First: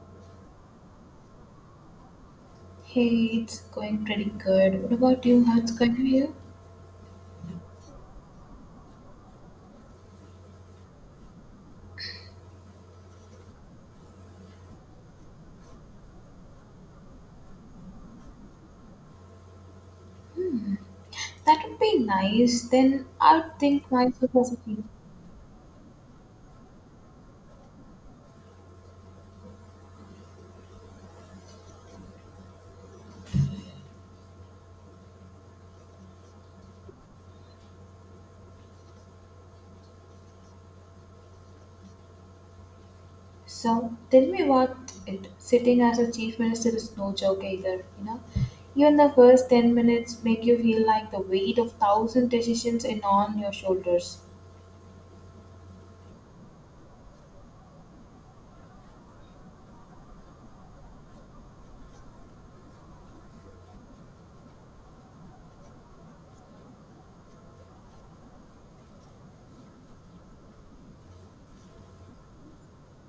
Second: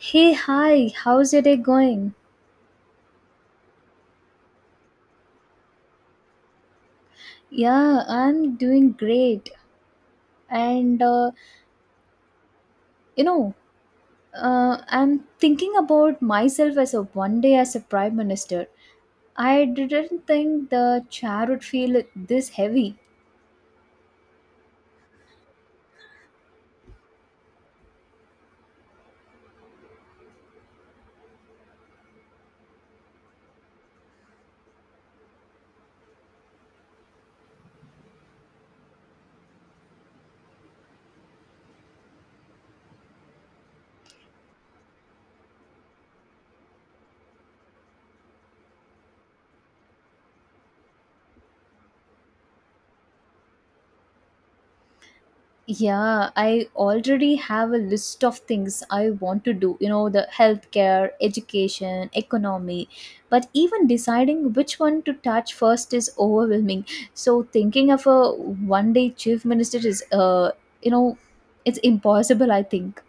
Hey, hi, how's your day going? Hey, it's going pretty good. What about you? How it's going for you? Yeah, I'm doing great. And uh, you know, I'm thinking about myself as a one day as a prime minister. I didn't think the chair would That would be feel this nice. heavy. Then I'll think myself as a chief. So tell me about it. Sitting as a chief minister is no joke either, you know. Even the first 10 minutes make you feel like the weight of thousand decisions in on your shoulders. Yeah, I already have a list of things I want to do, you know, the healthcare, education, economy. But even deciding which one to touch first is overwhelming. So thinking of a one day chief minister is, you know, it's impossible, I think.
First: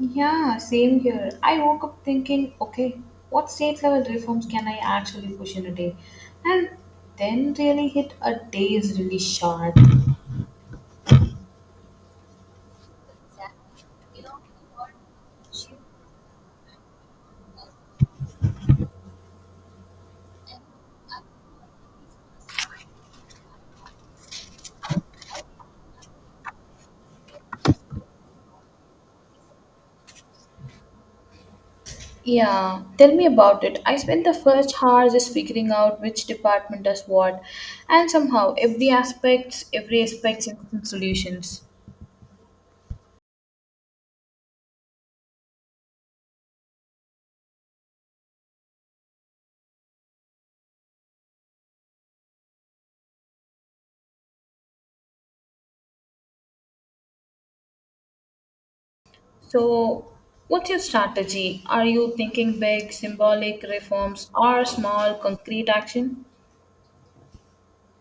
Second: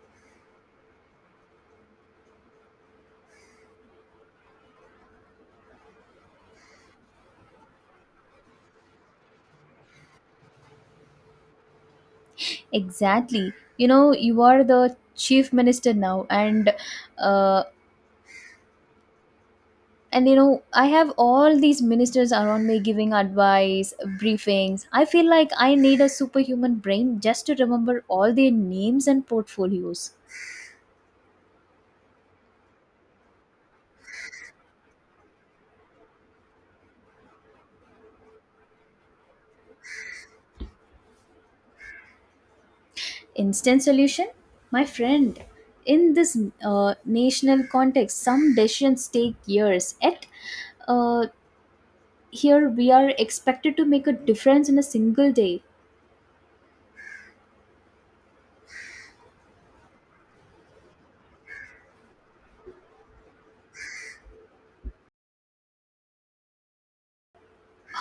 Yeah, same here. I woke up thinking, okay, what state level reforms can I actually push in a day? And then really hit a day is really short. Exactly. You know, you are the chief minister now, uh, and you know I have all these ministers around me giving advice briefings. I feel like I need a superhuman brain just to remember all their names and portfolios. Yeah, tell me about it. I spent the first hour just figuring out which department does what, and somehow every aspects has different solutions. Instant solution, my friend. In this uh, national context some decisions take years, yet uh, here we are expected to make a difference in a single day. So, what's your strategy? Are you thinking big, symbolic reforms, or small, concrete action?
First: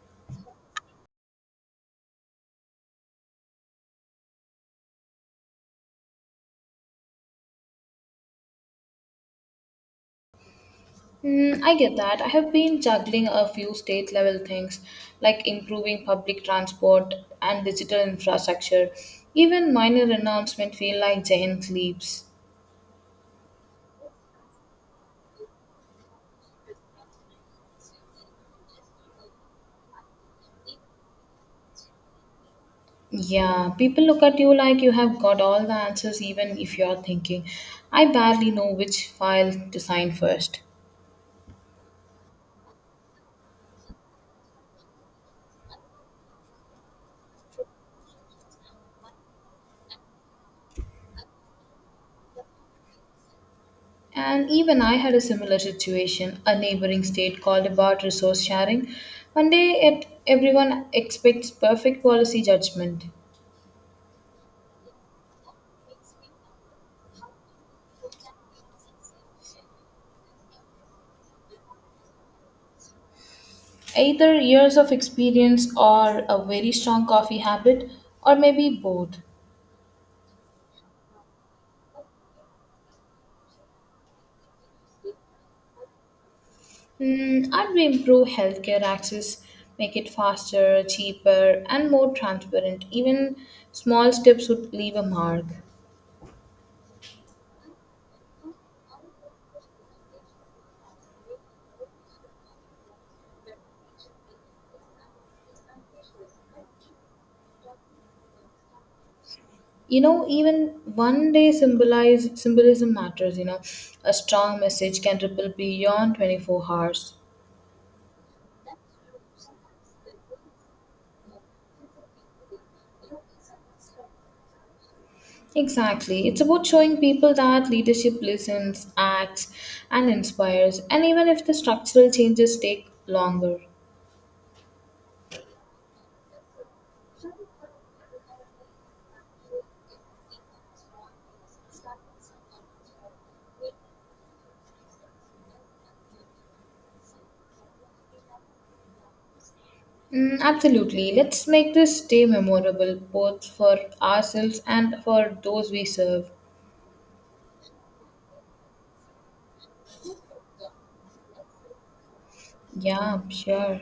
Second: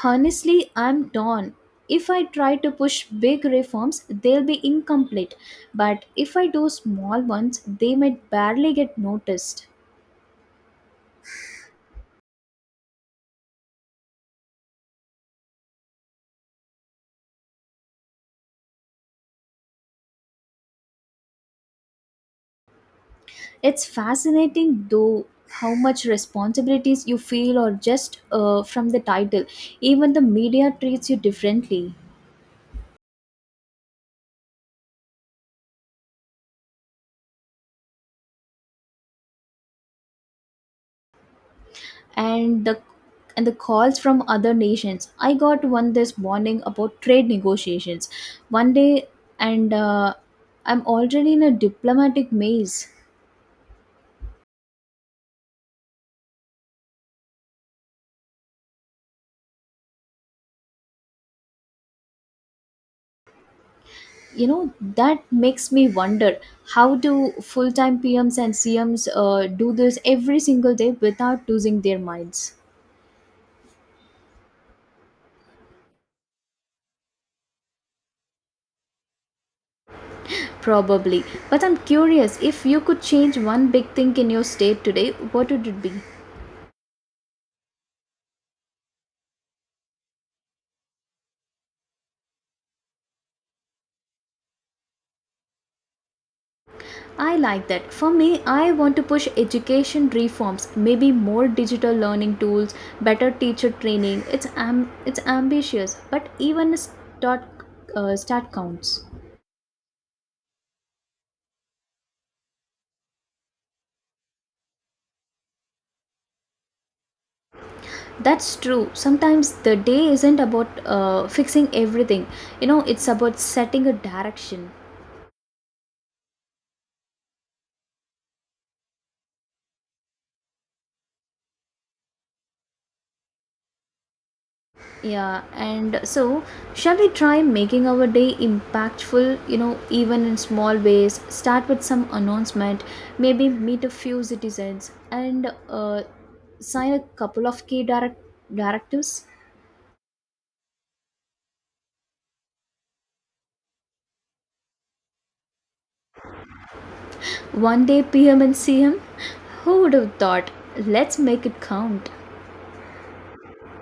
Honestly, I'm torn. If I try to push big reforms, they'll be incomplete. But if I do small ones, they might barely get noticed. Mm, I get that. I have been juggling a few state level things like improving public transport and digital infrastructure. Even minor announcements feel like giant leaps. It's fascinating, though, how much responsibilities you feel, or just from the title. Even the media treats you differently. Yeah, people look at you like you have got all the answers, even if you're thinking, I barely know which file to sign first. And the and the calls from other nations. I got one this morning about trade negotiations. One day, and I'm already in a diplomatic maze. And even I had a similar situation. A neighboring state called about resource sharing. One day, it, everyone expects perfect policy judgment. You know, that makes me wonder, how do full-time PMs and CMs do this every single day without losing their minds? Either years of experience or a very strong coffee habit, or maybe both. Probably. But I'm curious, if you could change one big thing in your state today, what would it be? Mm, I'd improve healthcare access, make it faster, cheaper, and more transparent. Even small steps would leave a mark. I like that. For me, I want to push education reforms, maybe more digital learning tools, better teacher training. It's ambitious but even a start, start counts. You know, even one day symbolize symbolism matters. You know, a strong message can ripple beyond 24 hours. That's true. Sometimes the day isn't about fixing everything. You know, it's about setting a direction. Exactly. It's about showing people that leadership listens, acts, and inspires, and even if the structural changes take longer. Yeah, and so shall we try making our day impactful, you know, even in small ways? Start with some announcement, maybe meet a few citizens and sign a couple of key directives. Mm, absolutely. Let's make this day memorable both for ourselves and for those we serve. One day PM and CM? Who would have thought? Let's make it count. Yeah, sure.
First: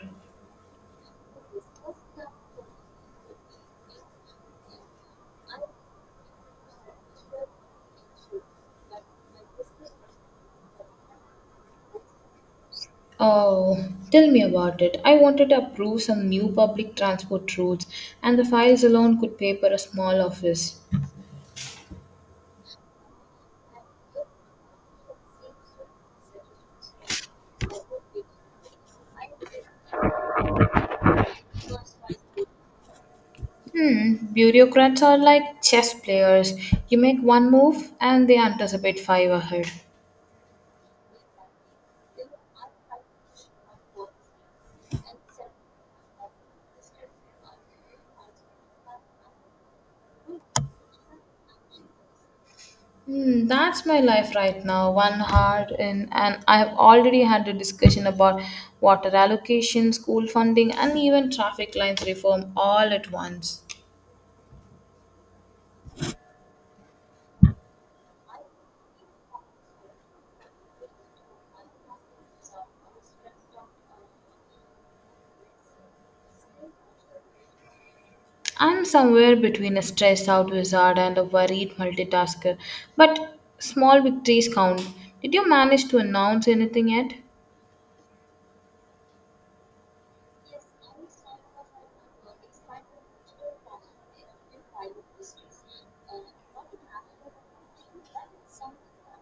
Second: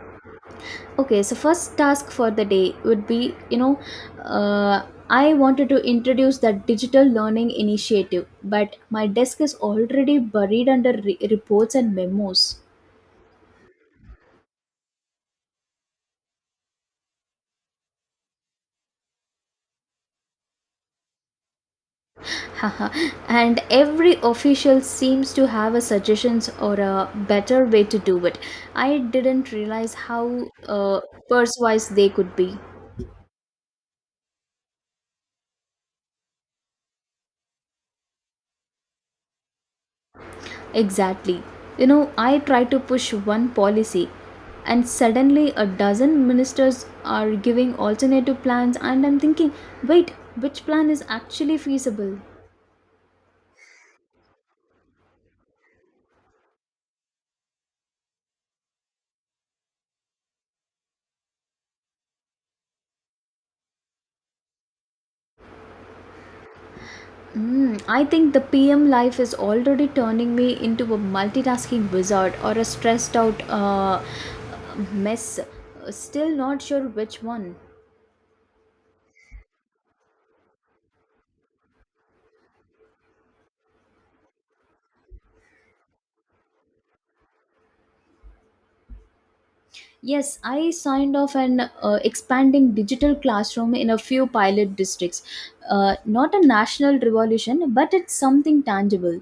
Okay, so first task for the day would be, I wanted to introduce that digital learning initiative, but my desk is already buried under reports and memos. Oh, tell me about it. I wanted to approve some new public transport routes, and the files alone could pay for a small office. Haha. And every official seems to have a suggestions or a better way to do it. I didn't realize how uh, persuasive they could be. Hmm, bureaucrats are like chess players. You make one move, and they anticipate five ahead. Exactly. You know, I try to push one policy, and suddenly a dozen ministers are giving alternative plans, and I'm thinking, wait, which plan is actually feasible? Hmm, that's my life right now. One hard in, and I've already had a discussion about water allocation, school funding, and even traffic lines reform all at once. Hmm, I think the PM life is already turning me into a multitasking wizard or a stressed out mess. Still not sure which one. I'm somewhere between a stressed out wizard and a worried multitasker, but small victories count. Did you manage to announce anything yet? Yes, I signed off an expanding digital classroom in a few pilot districts. Not a national revolution, but it's something tangible.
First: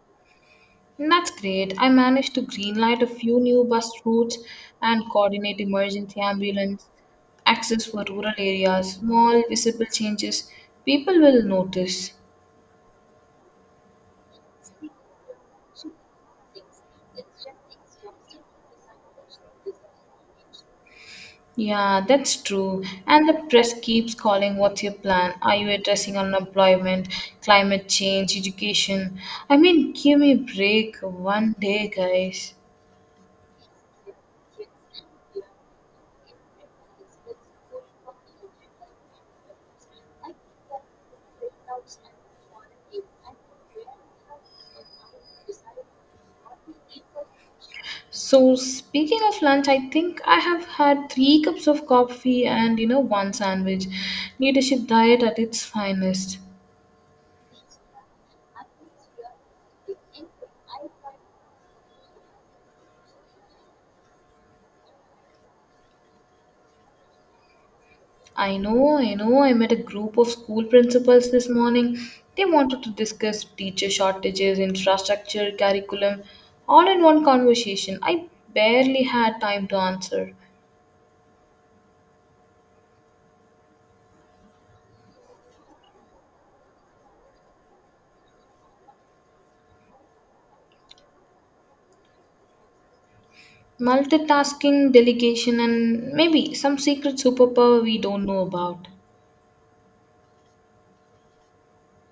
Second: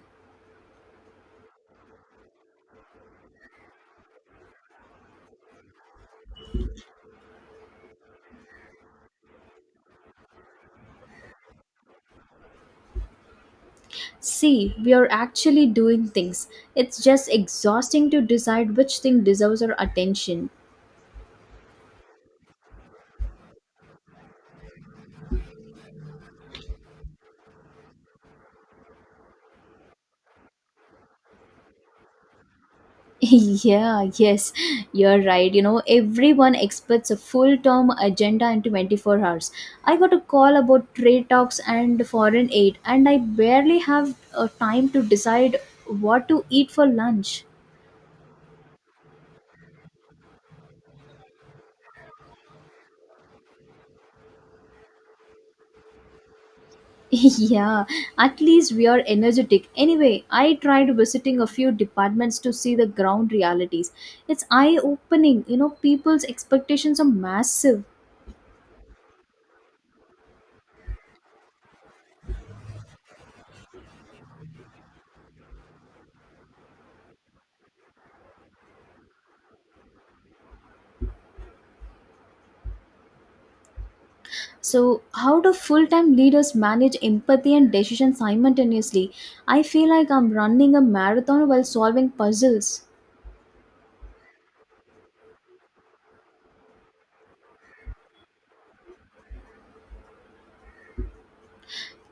That's great. I managed to greenlight a few new bus routes and coordinate emergency ambulance access for rural areas. Small, visible changes people will notice. See, we are actually doing things. It's just exhausting to decide which thing deserves our attention. Yeah, that's true. And the press keeps calling, "What's your plan? Are you addressing unemployment, climate change, education?" I mean, give me a break one day, guys. Yeah, yes, you're right. You know, everyone expects a full term agenda in 24 hours. I got a call about trade talks and foreign aid, and I barely have time to decide what to eat for lunch. So speaking of lunch, I think I have had three cups of coffee and, you know, one sandwich. Leadership diet at its finest. Yeah, at least we are energetic. Anyway, I tried visiting a few departments to see the ground realities. It's eye opening. You know, people's expectations are massive. I know, I know. I met a group of school principals this morning. They wanted to discuss teacher shortages, infrastructure, curriculum, all in one conversation. I barely had time to answer. So, how do full time leaders manage empathy and decision simultaneously? I feel like I'm running a marathon while solving puzzles. Multitasking, delegation, and maybe some secret superpower we don't know about.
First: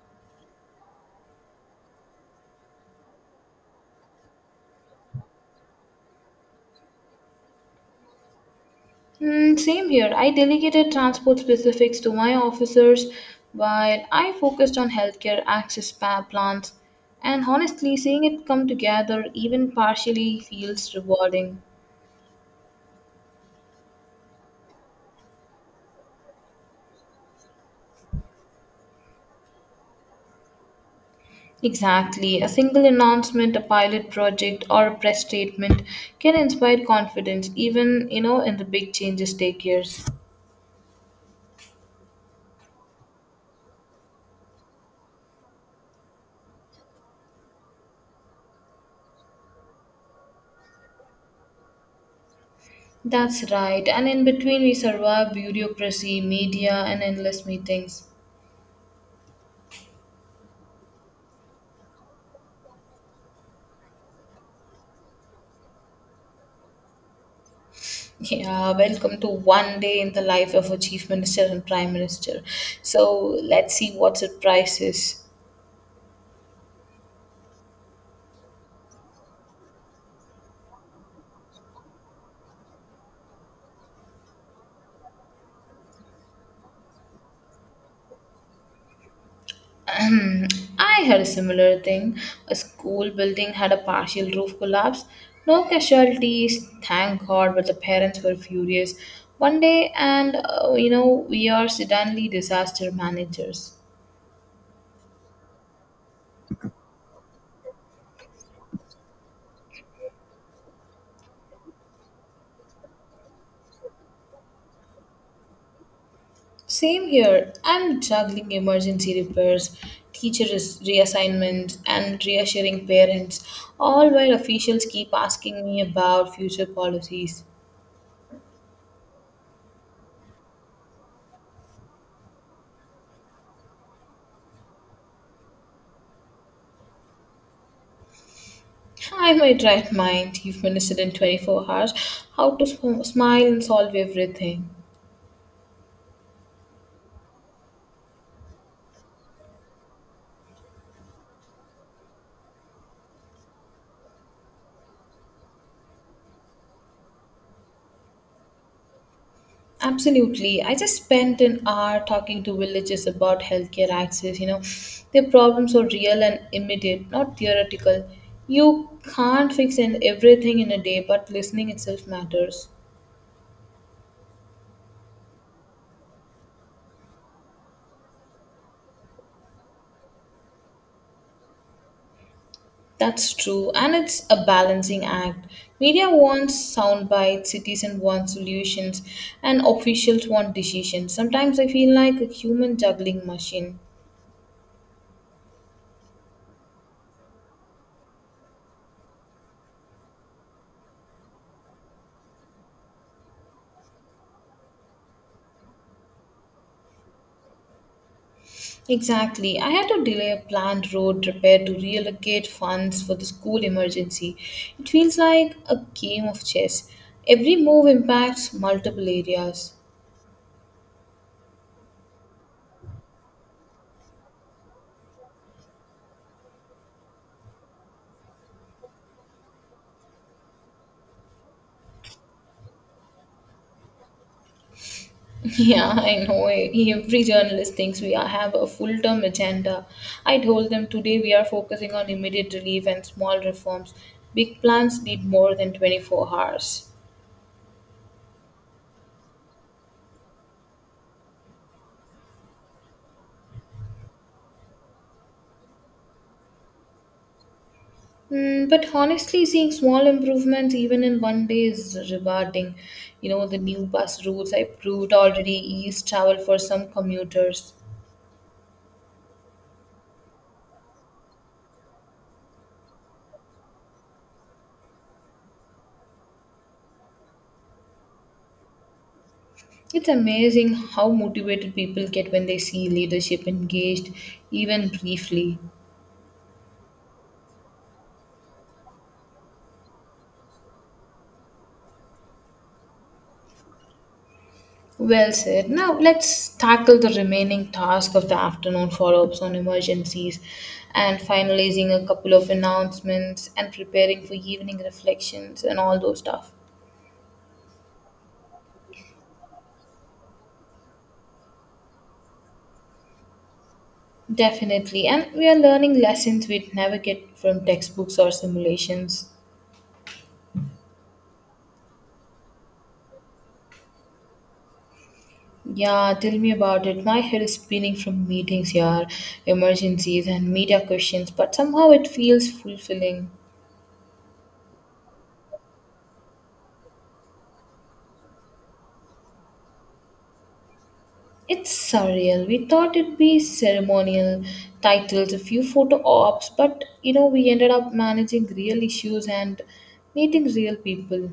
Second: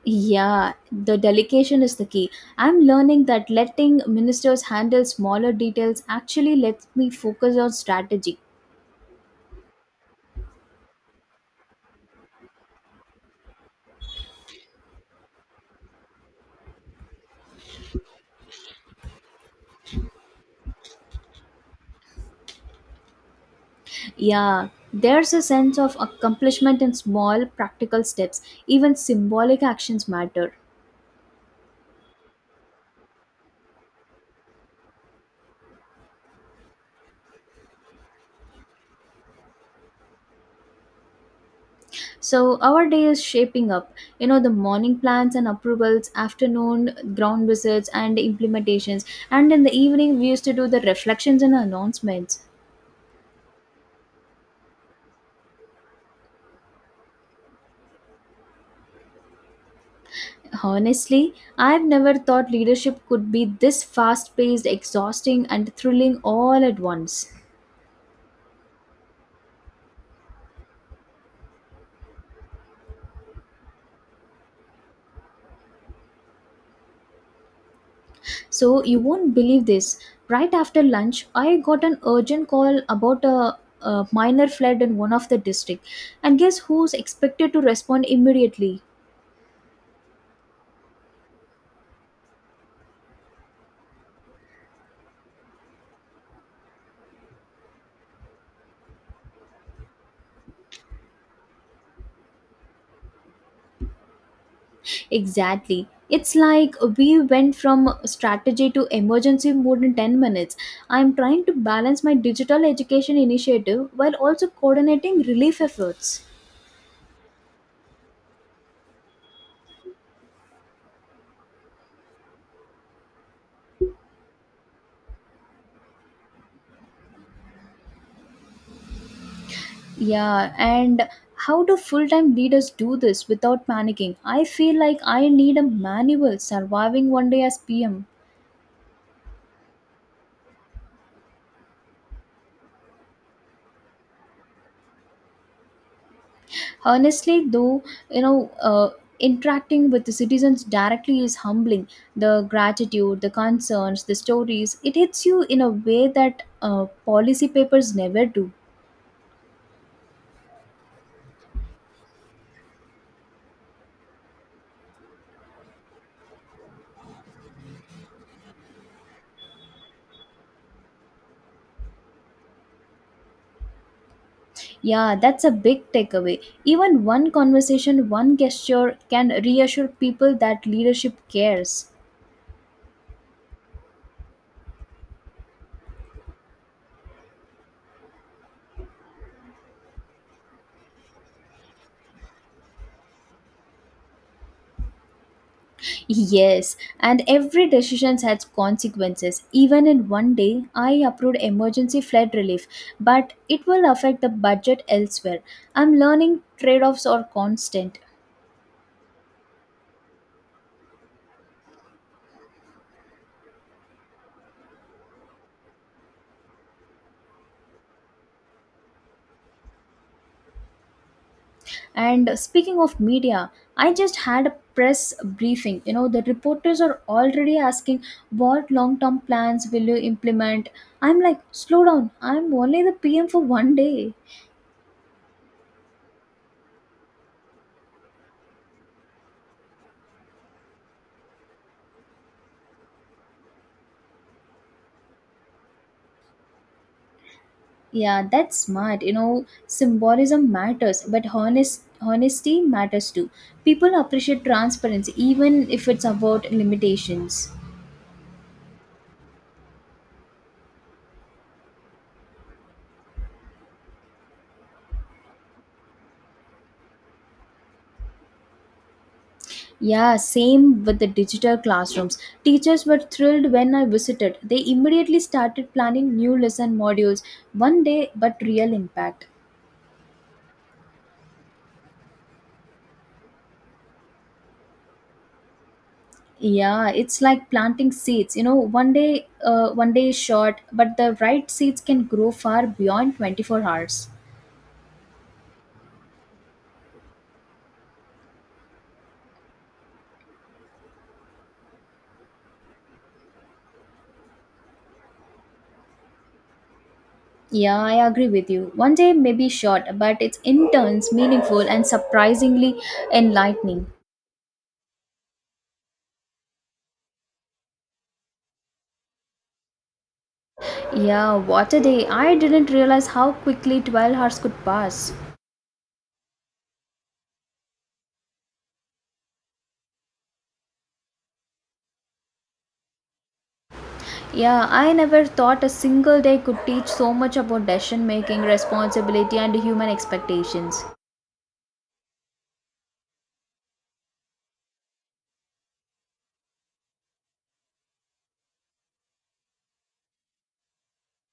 Yeah, the delegation is the key. I'm learning that letting ministers handle smaller details actually lets me focus on strategy. Mm, same here. I delegated transport specifics to my officers while I focused on healthcare access plans. And honestly, seeing it come together, even partially, feels rewarding. Yeah, there's a sense of accomplishment in small, practical steps. Even symbolic actions matter. Exactly. A single announcement, a pilot project, or a press statement can inspire confidence, even, you know, in the big changes take years. So our day is shaping up. You know, the morning plans and approvals, afternoon ground visits and implementations, and in the evening we used to do the reflections and announcements. That's right. And in between, we survive bureaucracy, media, and endless meetings. Honestly, I've never thought leadership could be this fast paced, exhausting, and thrilling all at once. Yeah, welcome to one day in the life of a chief minister and prime minister. So let's see what surprises. So, you won't believe this. Right after lunch, I got an urgent call about a minor flood in one of the district. And guess who's expected to respond immediately? I had a similar thing. A school building had a partial roof collapse. No casualties, thank God, but the parents were furious. One day, and you know, we are suddenly disaster managers. Exactly. It's like we went from strategy to emergency mode in 10 minutes. I'm trying to balance my digital education initiative while also coordinating relief efforts. Same here. I'm juggling emergency repairs, teacher reassignments, and reassuring parents, all while officials keep asking me about future policies. Yeah, and how do full time leaders do this without panicking? I feel like I need a manual surviving one day as PM. I might write my Chief Minister, in 24 hours, how to smile and solve everything. Honestly, though, you know uh, interacting with the citizens directly is humbling. The gratitude, the concerns, the stories, it hits you in a way that policy papers never do. Absolutely. I just spent an hour talking to villagers about healthcare access. You know, their problems are real and immediate, not theoretical. You can't fix in everything in a day, but listening itself matters. Yeah, that's a big takeaway. Even one conversation, one gesture can reassure people that leadership cares. That's true, and it's a balancing act. Media wants sound bites, citizens want solutions, and officials want decisions. Sometimes I feel like a human juggling machine. Yes, and every decision has consequences. Even in one day, I approved emergency flood relief, but it will affect the budget elsewhere. I'm learning trade offs are constant. Exactly. I had to delay a planned road repair to reallocate funds for the school emergency. It feels like a game of chess. Every move impacts multiple areas. And speaking of media, I just had a press briefing. You know, the reporters are already asking, what long term plans will you implement? I'm like, slow down, I'm only the PM for one day. Yeah, I know. Every journalist thinks have a full term agenda. I told them today we are focusing on immediate relief and small reforms. Big plans need more than 24 hours. Yeah, that's smart. You know, symbolism matters, but honesty matters too. People appreciate transparency even if it's about limitations. Mm, but honestly, seeing small improvements even in one day is rewarding. You know, the new bus routes I proved already ease travel for some commuters. Yeah, same with the digital classrooms. Teachers were thrilled when I visited. They immediately started planning new lesson modules, one day but real impact. It's amazing how motivated people get when they see leadership engaged, even briefly. Yeah, it's like planting seeds. You know, one day is short, but the right seeds can grow far beyond 24 hours. Well said. Now let's tackle the remaining task of the afternoon follow ups on emergencies and finalizing a couple of announcements and preparing for evening reflections and all those stuff. Yeah, I agree with you. One day may be short, but it's in turns meaningful and surprisingly enlightening. Definitely. And we are learning lessons we'd never get from textbooks or simulations. Yeah, what a day. I didn't realize how quickly 12 hours could pass. Yeah, tell me about it. My head is spinning from meetings, yeah, emergencies, and media questions, but somehow it feels fulfilling. Yeah, I never thought a single day could teach so much about decision making, responsibility, and human expectations. It's surreal. We thought it'd be ceremonial titles, a few photo ops, but, you know, we ended up managing real issues and meeting real people.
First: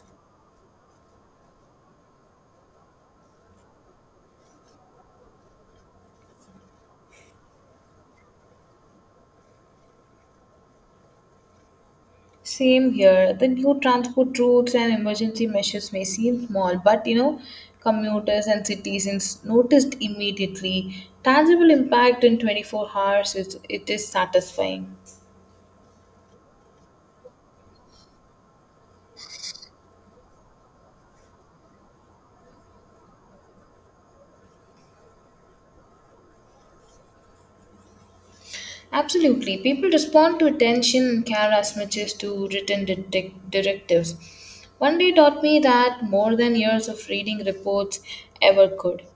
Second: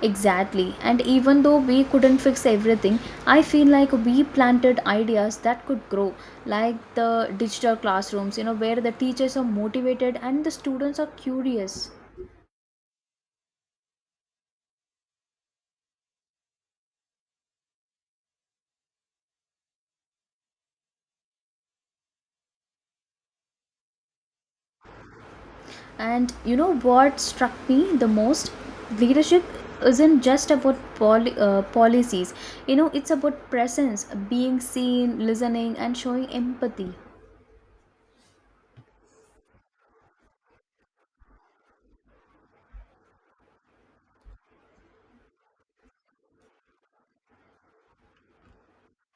Exactly. And even though we couldn't fix everything, I feel like we planted ideas that could grow, like the digital classrooms, you know, where the teachers are motivated and the students are curious. Same here. The new transport routes and emergency measures may seem small, but, you know, commuters and citizens noticed immediately. Tangible impact in 24 hours is it is satisfying. And you know what struck me the most? Leadership isn't just about policies, you know, it's about presence, being seen, listening, and showing empathy. Absolutely. People respond to attention and care as much as to written directives. One day taught me that more than years of reading reports ever could.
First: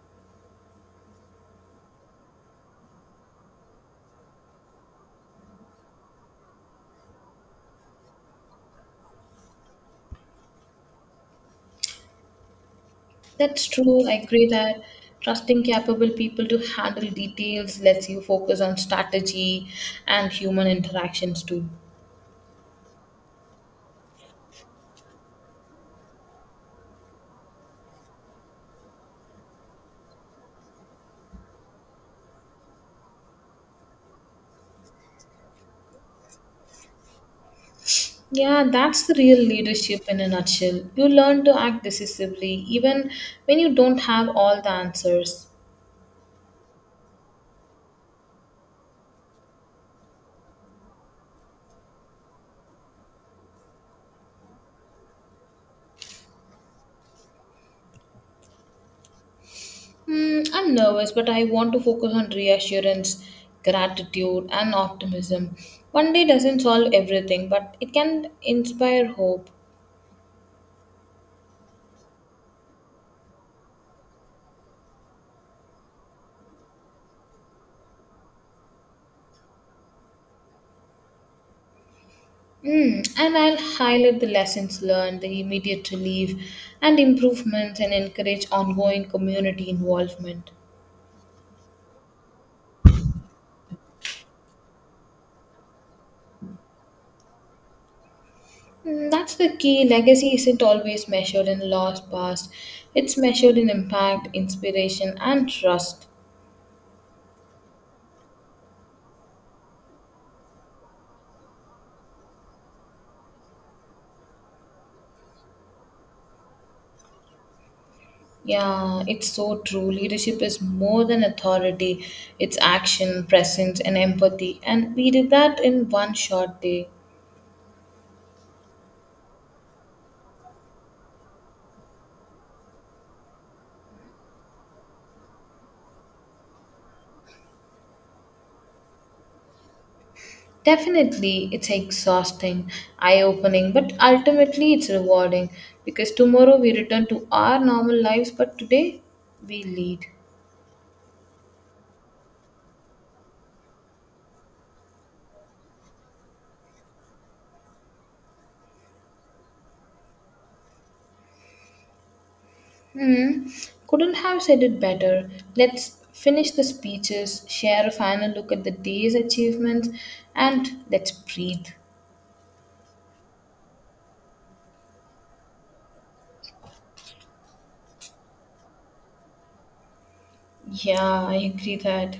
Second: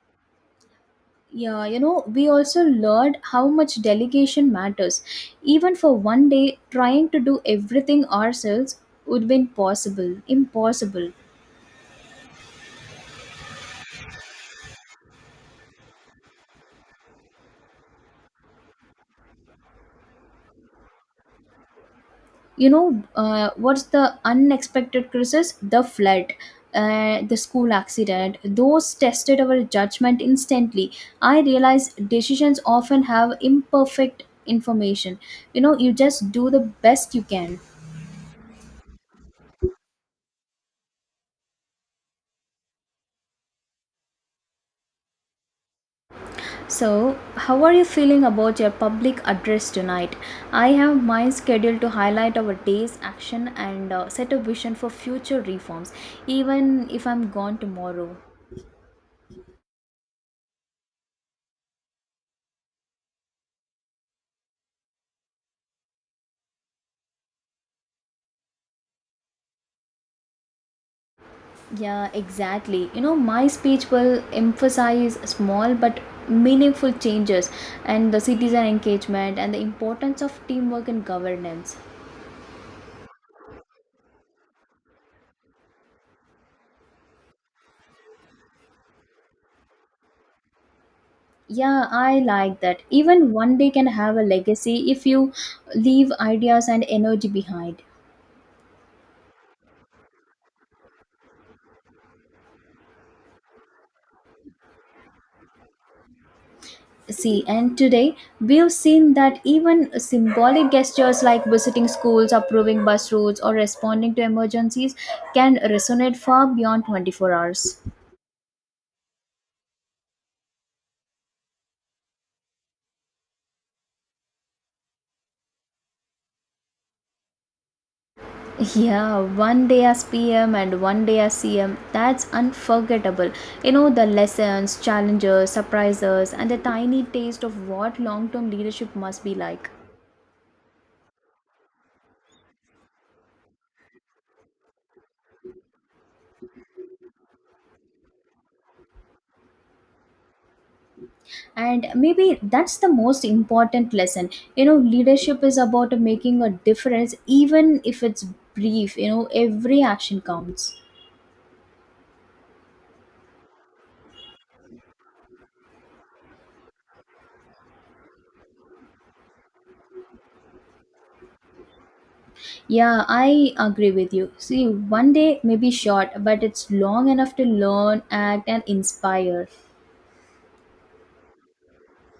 Yeah, you know, we also learned how much delegation matters. Even for one day, trying to do everything ourselves would have been possible, impossible. That's true. I agree that trusting capable people to handle details lets you focus on strategy and human interactions too. What's the unexpected crisis? The flood, the school accident. Those tested our judgment instantly. I realized decisions often have imperfect information. You know, you just do the best you can. Yeah, that's the real leadership in a nutshell. You learn to act decisively even when you don't have all the answers. So, how are you feeling about your public address tonight? I have my schedule to highlight our day's action and set a vision for future reforms, even if I'm gone tomorrow. Hmm, I'm nervous, but I want to focus on reassurance, gratitude, and optimism. One day doesn't solve everything, but it can inspire hope. Yeah, exactly. You know, my speech will emphasize small but meaningful changes and the citizen engagement and the importance of teamwork in governance. Mm, and I'll highlight the lessons learned, the immediate relief and improvements, and encourage ongoing community involvement. Yeah, I like that. Even one day can have a legacy if you leave ideas and energy behind. Mm, that's the key. Legacy isn't always measured in loss past, it's measured in impact, inspiration, and trust. See, and today we've seen that even symbolic gestures like visiting schools, approving bus routes, or responding to emergencies can resonate far beyond 24 hours. Yeah, it's so true. Leadership is more than authority, it's action, presence, and empathy. And we did that in one short day. Yeah, one day as PM and one day as CM, that's unforgettable. You know, the lessons, challenges, surprises, and the tiny taste of what long term leadership must be like. Definitely, it's exhausting, eye opening, but ultimately it's rewarding because tomorrow we return to our normal lives, but today we lead. And maybe that's the most important lesson. You know, leadership is about making a difference, even if it's brief. You know, every action counts. Hmm, couldn't have said it better. Let's finish the speeches, share a final look at the day's achievements, and let's breathe. Yeah, I agree with you. See, one day may be short but it's long enough to learn, act and inspire. Yeah, I agree that.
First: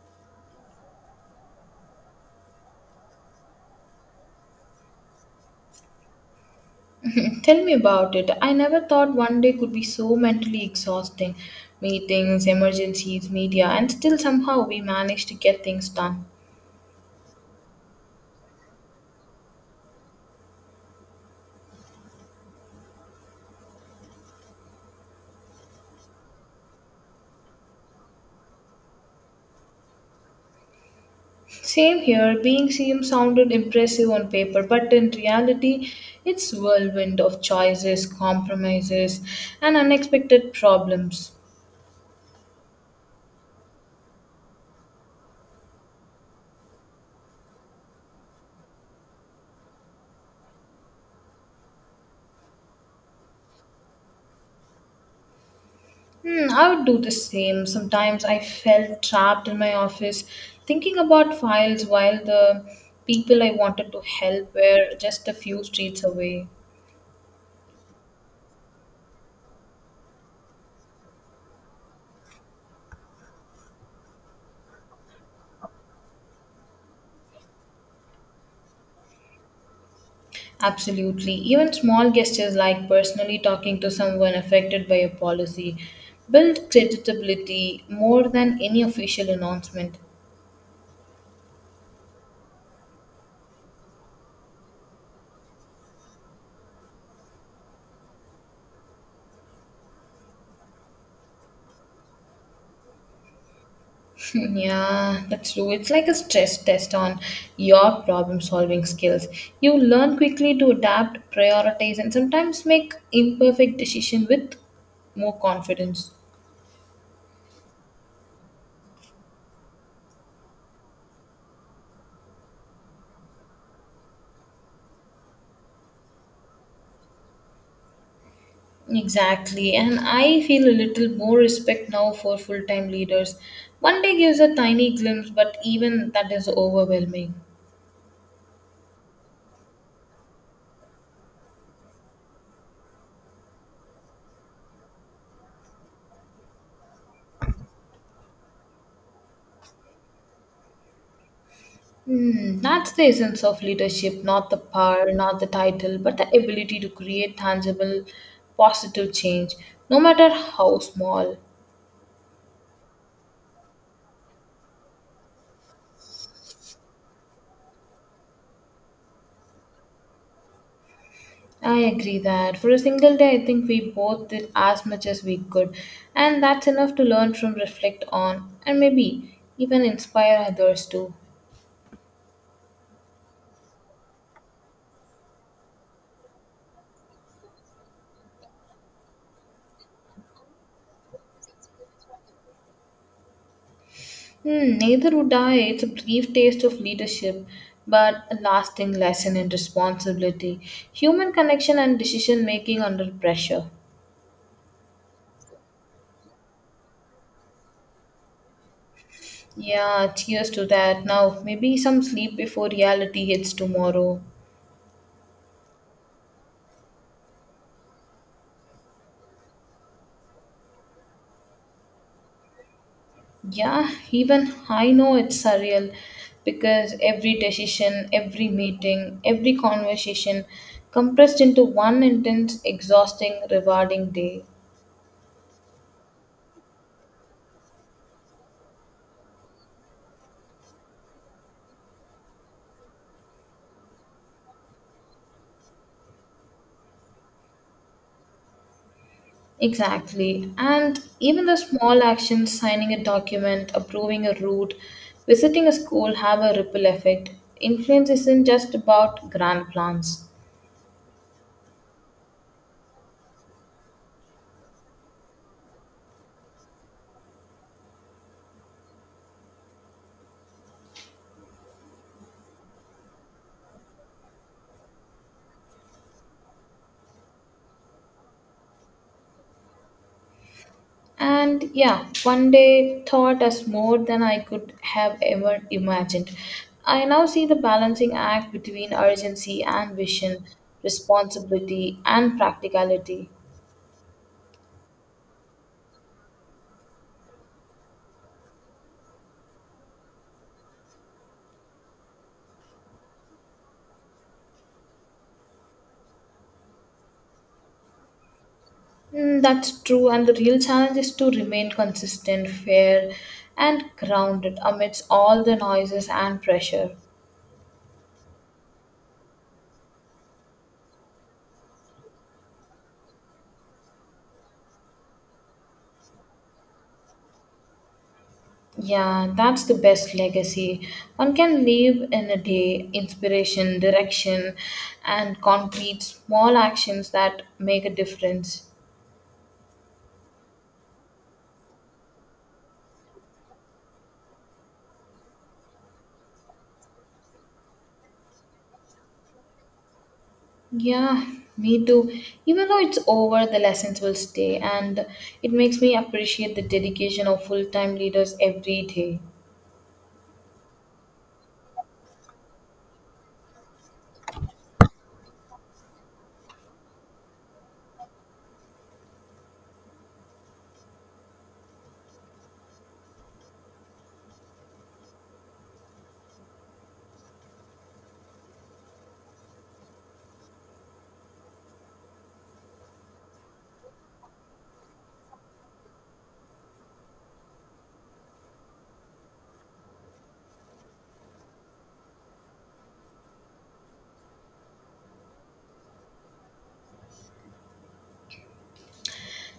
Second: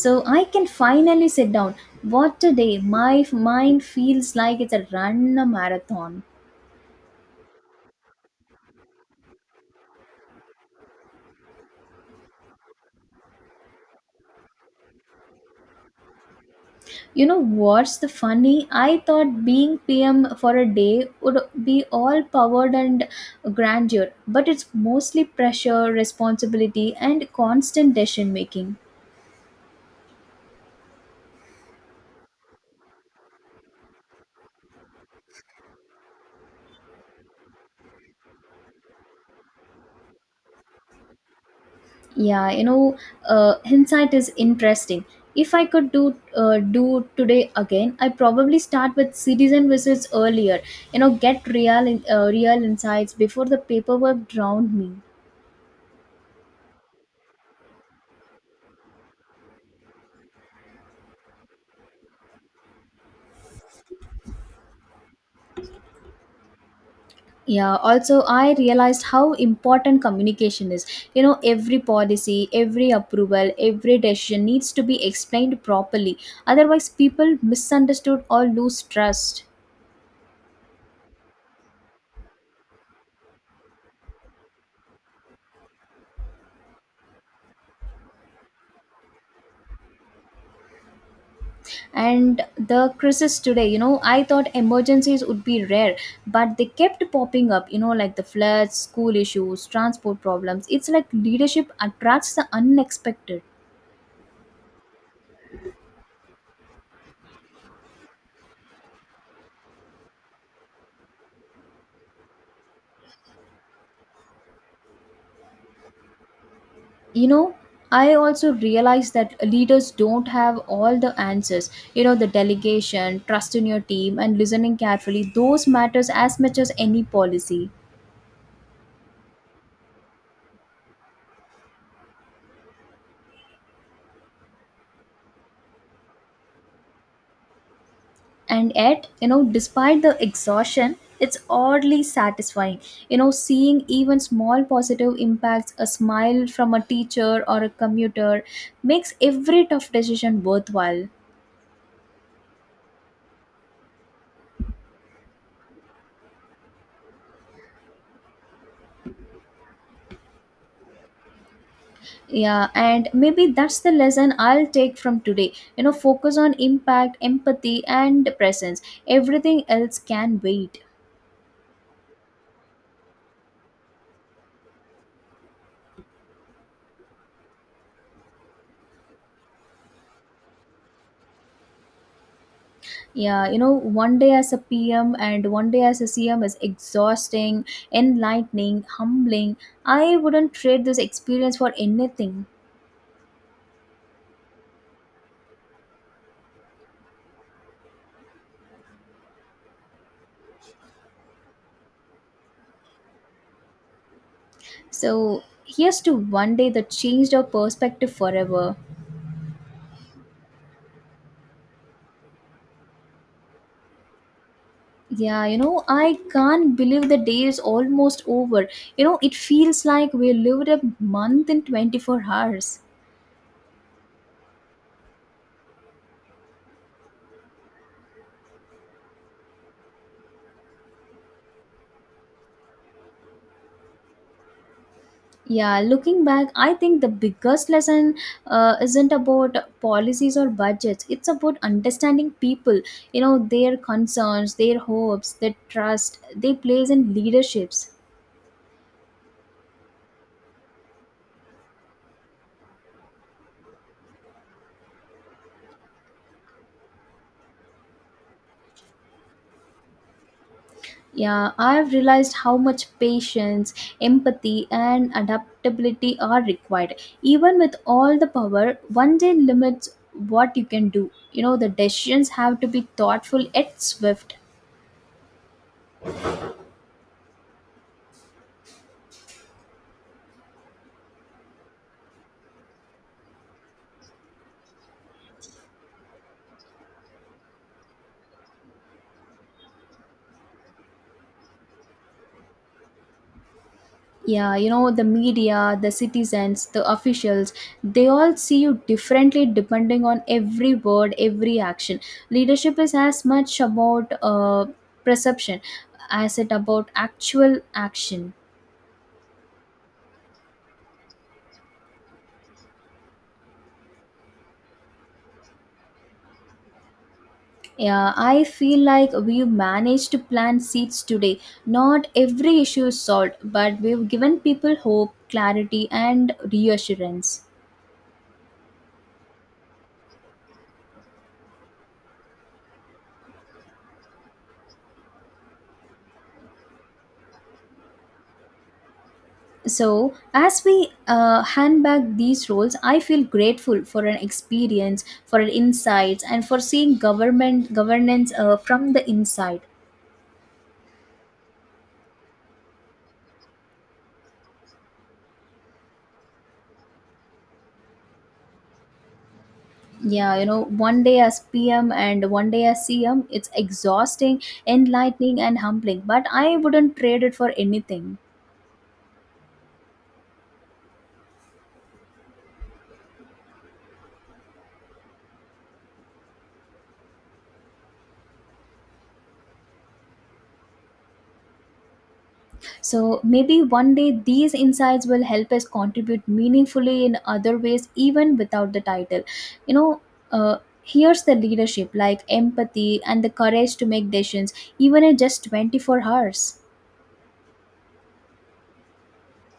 So I can finally sit down. What a day. Mind feels like it's a run a marathon. Tell me about it. I never thought one day could be so mentally exhausting. Meetings, emergencies, media, and still somehow we managed to get things done. You know what's the funny? I thought being PM for a day would be all power and grandeur, but it's mostly pressure, responsibility, and constant decision making. Same here, being CM sounded impressive on paper, but in reality, it's whirlwind of choices, compromises, and unexpected problems. Yeah, you know, hindsight is interesting. If I could do today again, I probably start with cities and visits earlier. You know, get real insights before the paperwork drowned me. Hmm, I would do the same. Sometimes I felt trapped in my office thinking about files while the people I wanted to help were just a few streets away. Yeah, also, I realized how important communication is. You know, every policy, every approval, every decision needs to be explained properly. Otherwise, people misunderstood or lose trust. Absolutely. Even small gestures like personally talking to someone affected by a policy build credibility more than any official announcement. And the crisis today, you know, I thought emergencies would be rare, but they kept popping up, you know, like the floods, school issues, transport problems. It's like leadership attracts the unexpected. Yeah, that's true. It's like a stress test on your problem solving skills. You learn quickly to adapt, prioritize, and sometimes make imperfect decisions with more confidence. You know, I also realize that leaders don't have all the answers. You know, the delegation, trust in your team and listening carefully, those matters as much as any policy. Exactly, and I feel a little more respect now for full time leaders. One day gives a tiny glimpse, but even that is overwhelming. And yet, you know, despite the exhaustion it's oddly satisfying. You know, seeing even small positive impacts, a smile from a teacher or a commuter makes every tough decision worthwhile. Hmm, that's the essence of leadership, not the power, not the title, but the ability to create tangible, positive change, no matter how small. Yeah, and maybe that's the lesson I'll take from today. You know, focus on impact, empathy, and presence. Everything else can wait. I agree that for a single day, I think we both did as much as we could, and that's enough to learn from, reflect on, and maybe even inspire others too. One day as a PM and one day as a CM is exhausting, enlightening, humbling. I wouldn't trade this experience for anything. Hmm, neither would I. It's a brief taste of leadership, but a lasting lesson in responsibility, human connection, and decision making under pressure. So, here's to one day that changed our perspective forever. Yeah, cheers to that. Now, maybe some sleep before reality hits tomorrow. I can't believe the day is almost over. It feels like we lived a month in 24 hours. Yeah, even I know it's surreal because every decision, every meeting, every conversation compressed into one intense, exhausting, rewarding day. Yeah, looking back, I think the biggest lesson isn't about policies or budgets. It's about understanding people, their concerns, their hopes, their trust they place in leaderships. Exactly. And even the small actions, signing a document, approving a route, visiting a school, have a ripple effect. Influence isn't just about grand plans. Yeah, I've realized how much patience, empathy, and adaptability are required. Even with all the power, one day limits what you can do. The decisions have to be thoughtful yet swift. And yeah, one day taught us more than I could have ever imagined. I now see the balancing act between urgency and vision, responsibility and practicality. The media, the citizens, the officials, they all see you differently depending on every word, every action. Leadership is as much about perception as it about actual action. Mm, that's true, and the real challenge is to remain consistent, fair, and grounded amidst all the noises and pressure. Yeah, I feel like we've managed to plant seeds today. Not every issue is solved, but we've given people hope, clarity, and reassurance. Yeah, that's the best legacy. One can leave in a day inspiration, direction, and concrete small actions that make a difference. So, as we hand back these roles, I feel grateful for an experience, for an insights, and for seeing government governance from the inside. Yeah, me too. Even though it's over, the lessons will stay, and it makes me appreciate the dedication of full time leaders every day. One day as PM and one day as CM, it's exhausting, enlightening, and humbling. But I wouldn't trade it for anything. So maybe one day these insights will help us contribute meaningfully in other ways, even without the title. You know, uh, Here's the leadership like empathy and the courage to make decisions, even in just 24 hours.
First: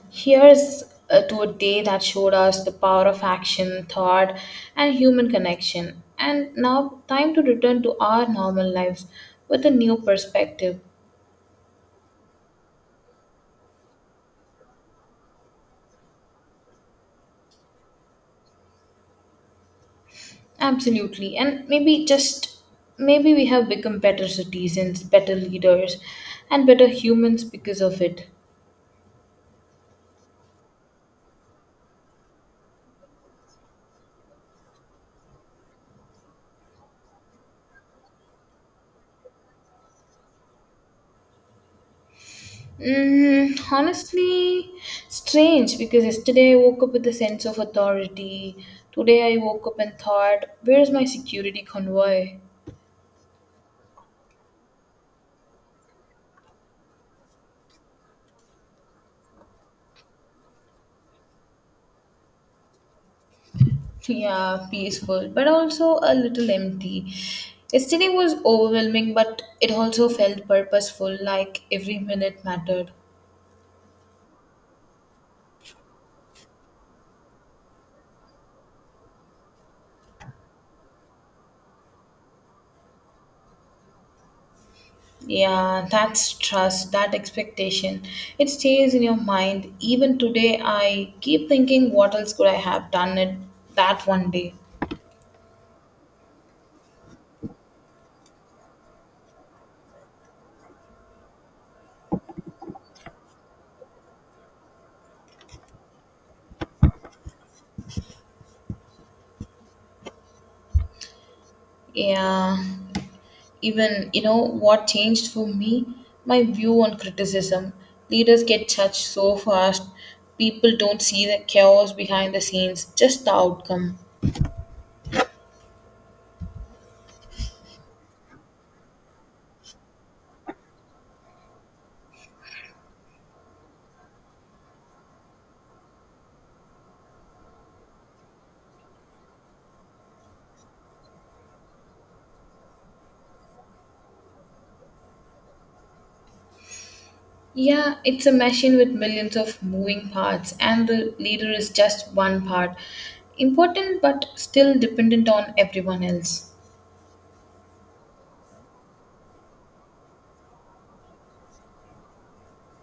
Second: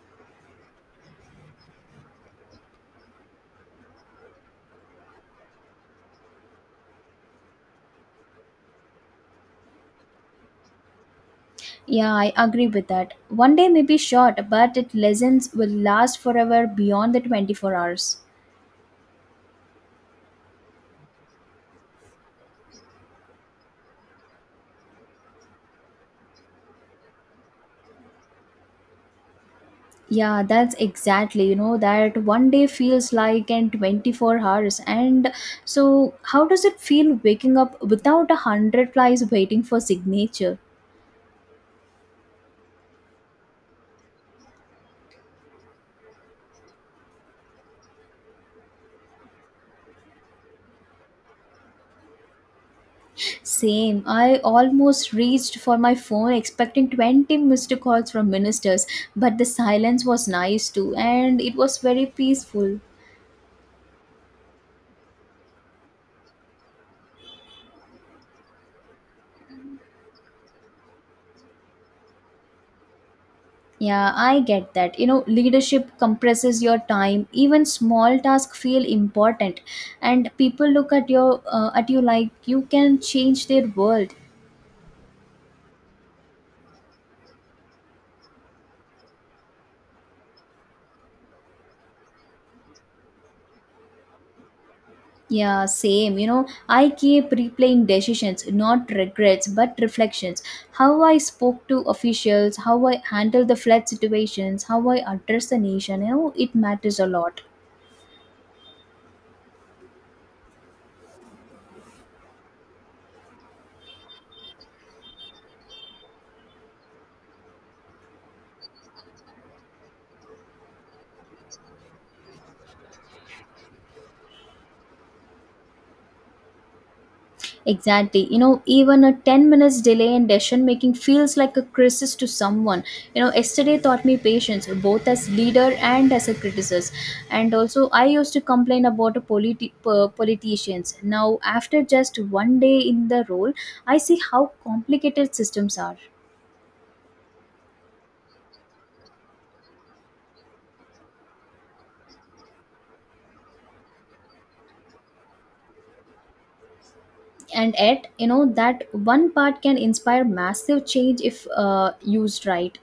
Here's to a day that showed us the power of action, thought, and human connection. And now, time to return to our normal lives with a new perspective. Yeah, I agree with that. One day may be short, but its lessons will last forever beyond the 24 hours. Absolutely. And maybe, just maybe, we have become better citizens, better leaders, and better humans because of it. Yeah, that's exactly, that one day feels like an 24 hours. And so, how does it feel waking up without a hundred flies waiting for signature? Mm, honestly, strange because yesterday I woke up with a sense of authority. Today I woke up and thought, where's my security convoy? Same. I almost reached for my phone expecting 20 missed calls from ministers, but the silence was nice too, and it was very peaceful. Yeah, peaceful, but also a little empty. Yesterday was overwhelming, but it also felt purposeful, like every minute mattered. Yeah, I get that. Leadership compresses your time. Even small tasks feel important, and people look at you like you can change their world. Yeah, that's trust, that expectation. It stays in your mind. Even today, I keep thinking, what else could I have done it that one day? Yeah, same. I keep replaying decisions, not regrets, but reflections. How I spoke to officials, how I handled the flood situations, how I addressed the nation. It matters a lot. Yeah, even, you know, what changed for me, my view on criticism. Leaders get judged so fast. People don't see the chaos behind the scenes, just the outcome. Exactly. Even a 10 minutes delay in decision making feels like a crisis to someone. Yesterday taught me patience, both as leader and as a criticist. And also, I used to complain about politicians. Now, after just one day in the role, I see how complicated systems are. Yeah, it's a machine with millions of moving parts, and the leader is just one part, important but still dependent on everyone else. And yet, that one part can inspire massive change if used right.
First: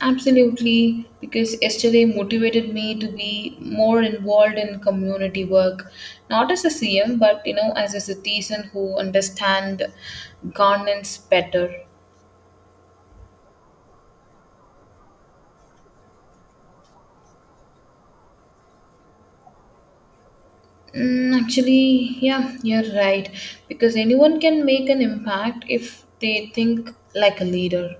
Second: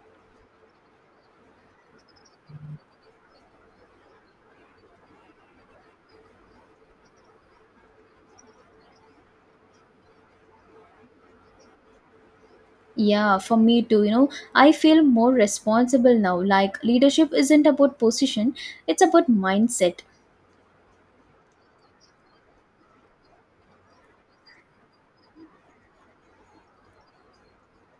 Absolutely, because yesterday motivated me to be more involved in community work, not as a CM, but, you know, as a citizen who understand governance better. Yeah, for me too. I feel more responsible now. Like, leadership isn't about position, it's about mindset. Mm, actually, yeah, you're right, because anyone can make an impact if they think like a leader.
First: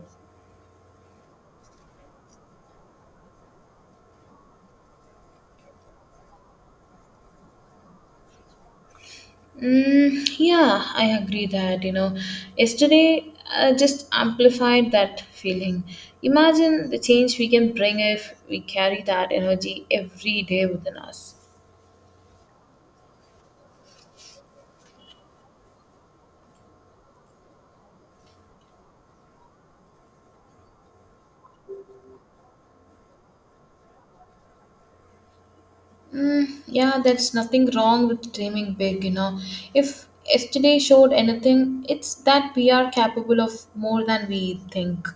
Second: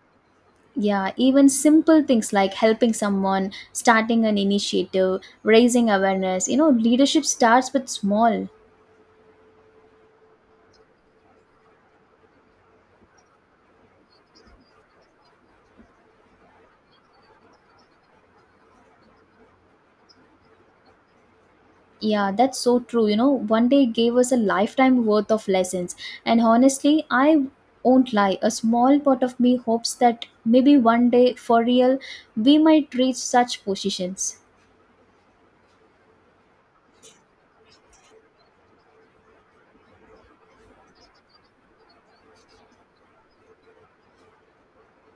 Yeah, even simple things like helping someone, starting an initiative, raising awareness. Leadership starts with small. Mm, yeah, I agree that, you know, yesterday just amplified that feeling. Imagine the change we can bring if we carry that energy every day within us. Yeah, that's so true. One day gave us a lifetime worth of lessons. And honestly, I won't lie, a small part of me hopes that maybe one day, for real, we might reach such positions. Mm, yeah, there's nothing wrong with dreaming big, you know. If yesterday showed anything, it's that we are capable of more than we think.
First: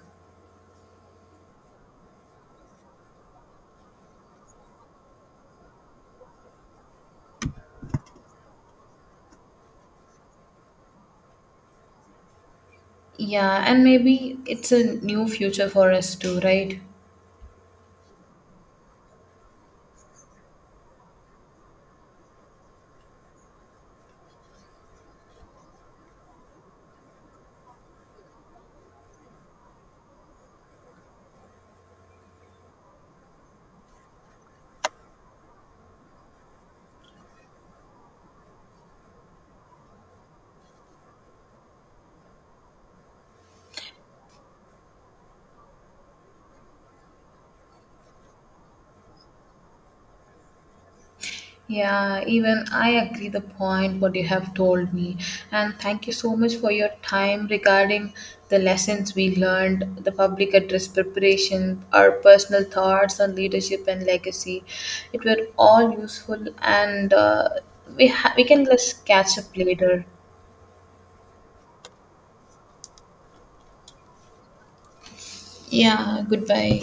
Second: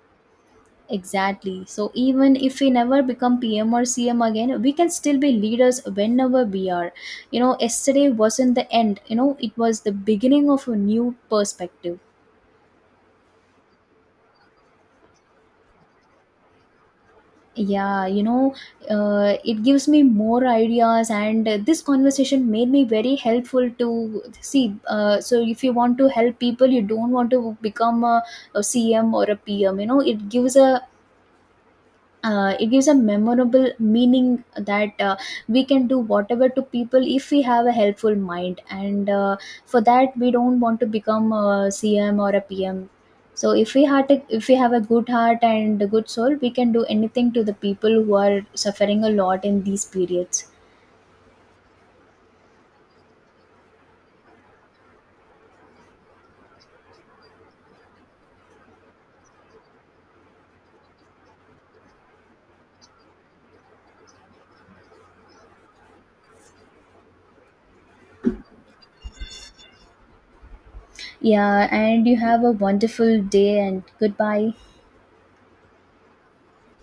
Exactly. So even if we never become PM or CM again, we can still be leaders whenever we are. Yesterday wasn't the end. It was the beginning of a new perspective. Yeah, and maybe it's a new future for us too, right? Yeah, you know, it gives me more ideas, and this conversation made me very helpful to see. So, if you want to help people, you don't want to become a CM or a PM. It gives a it gives a memorable meaning that we can do whatever to people if we have a helpful mind, and for that we don't want to become a cm or a pm. So if we have a good heart and a good soul, we can do anything to the people who are suffering a lot in these periods. Yeah, even I agree the point what you have told me. And thank you so much for your time regarding the lessons we learned, the public address preparation, our personal thoughts on leadership and legacy. It were all useful, and we can just catch up later. Yeah, and you have a wonderful day. And goodbye. Yeah, goodbye.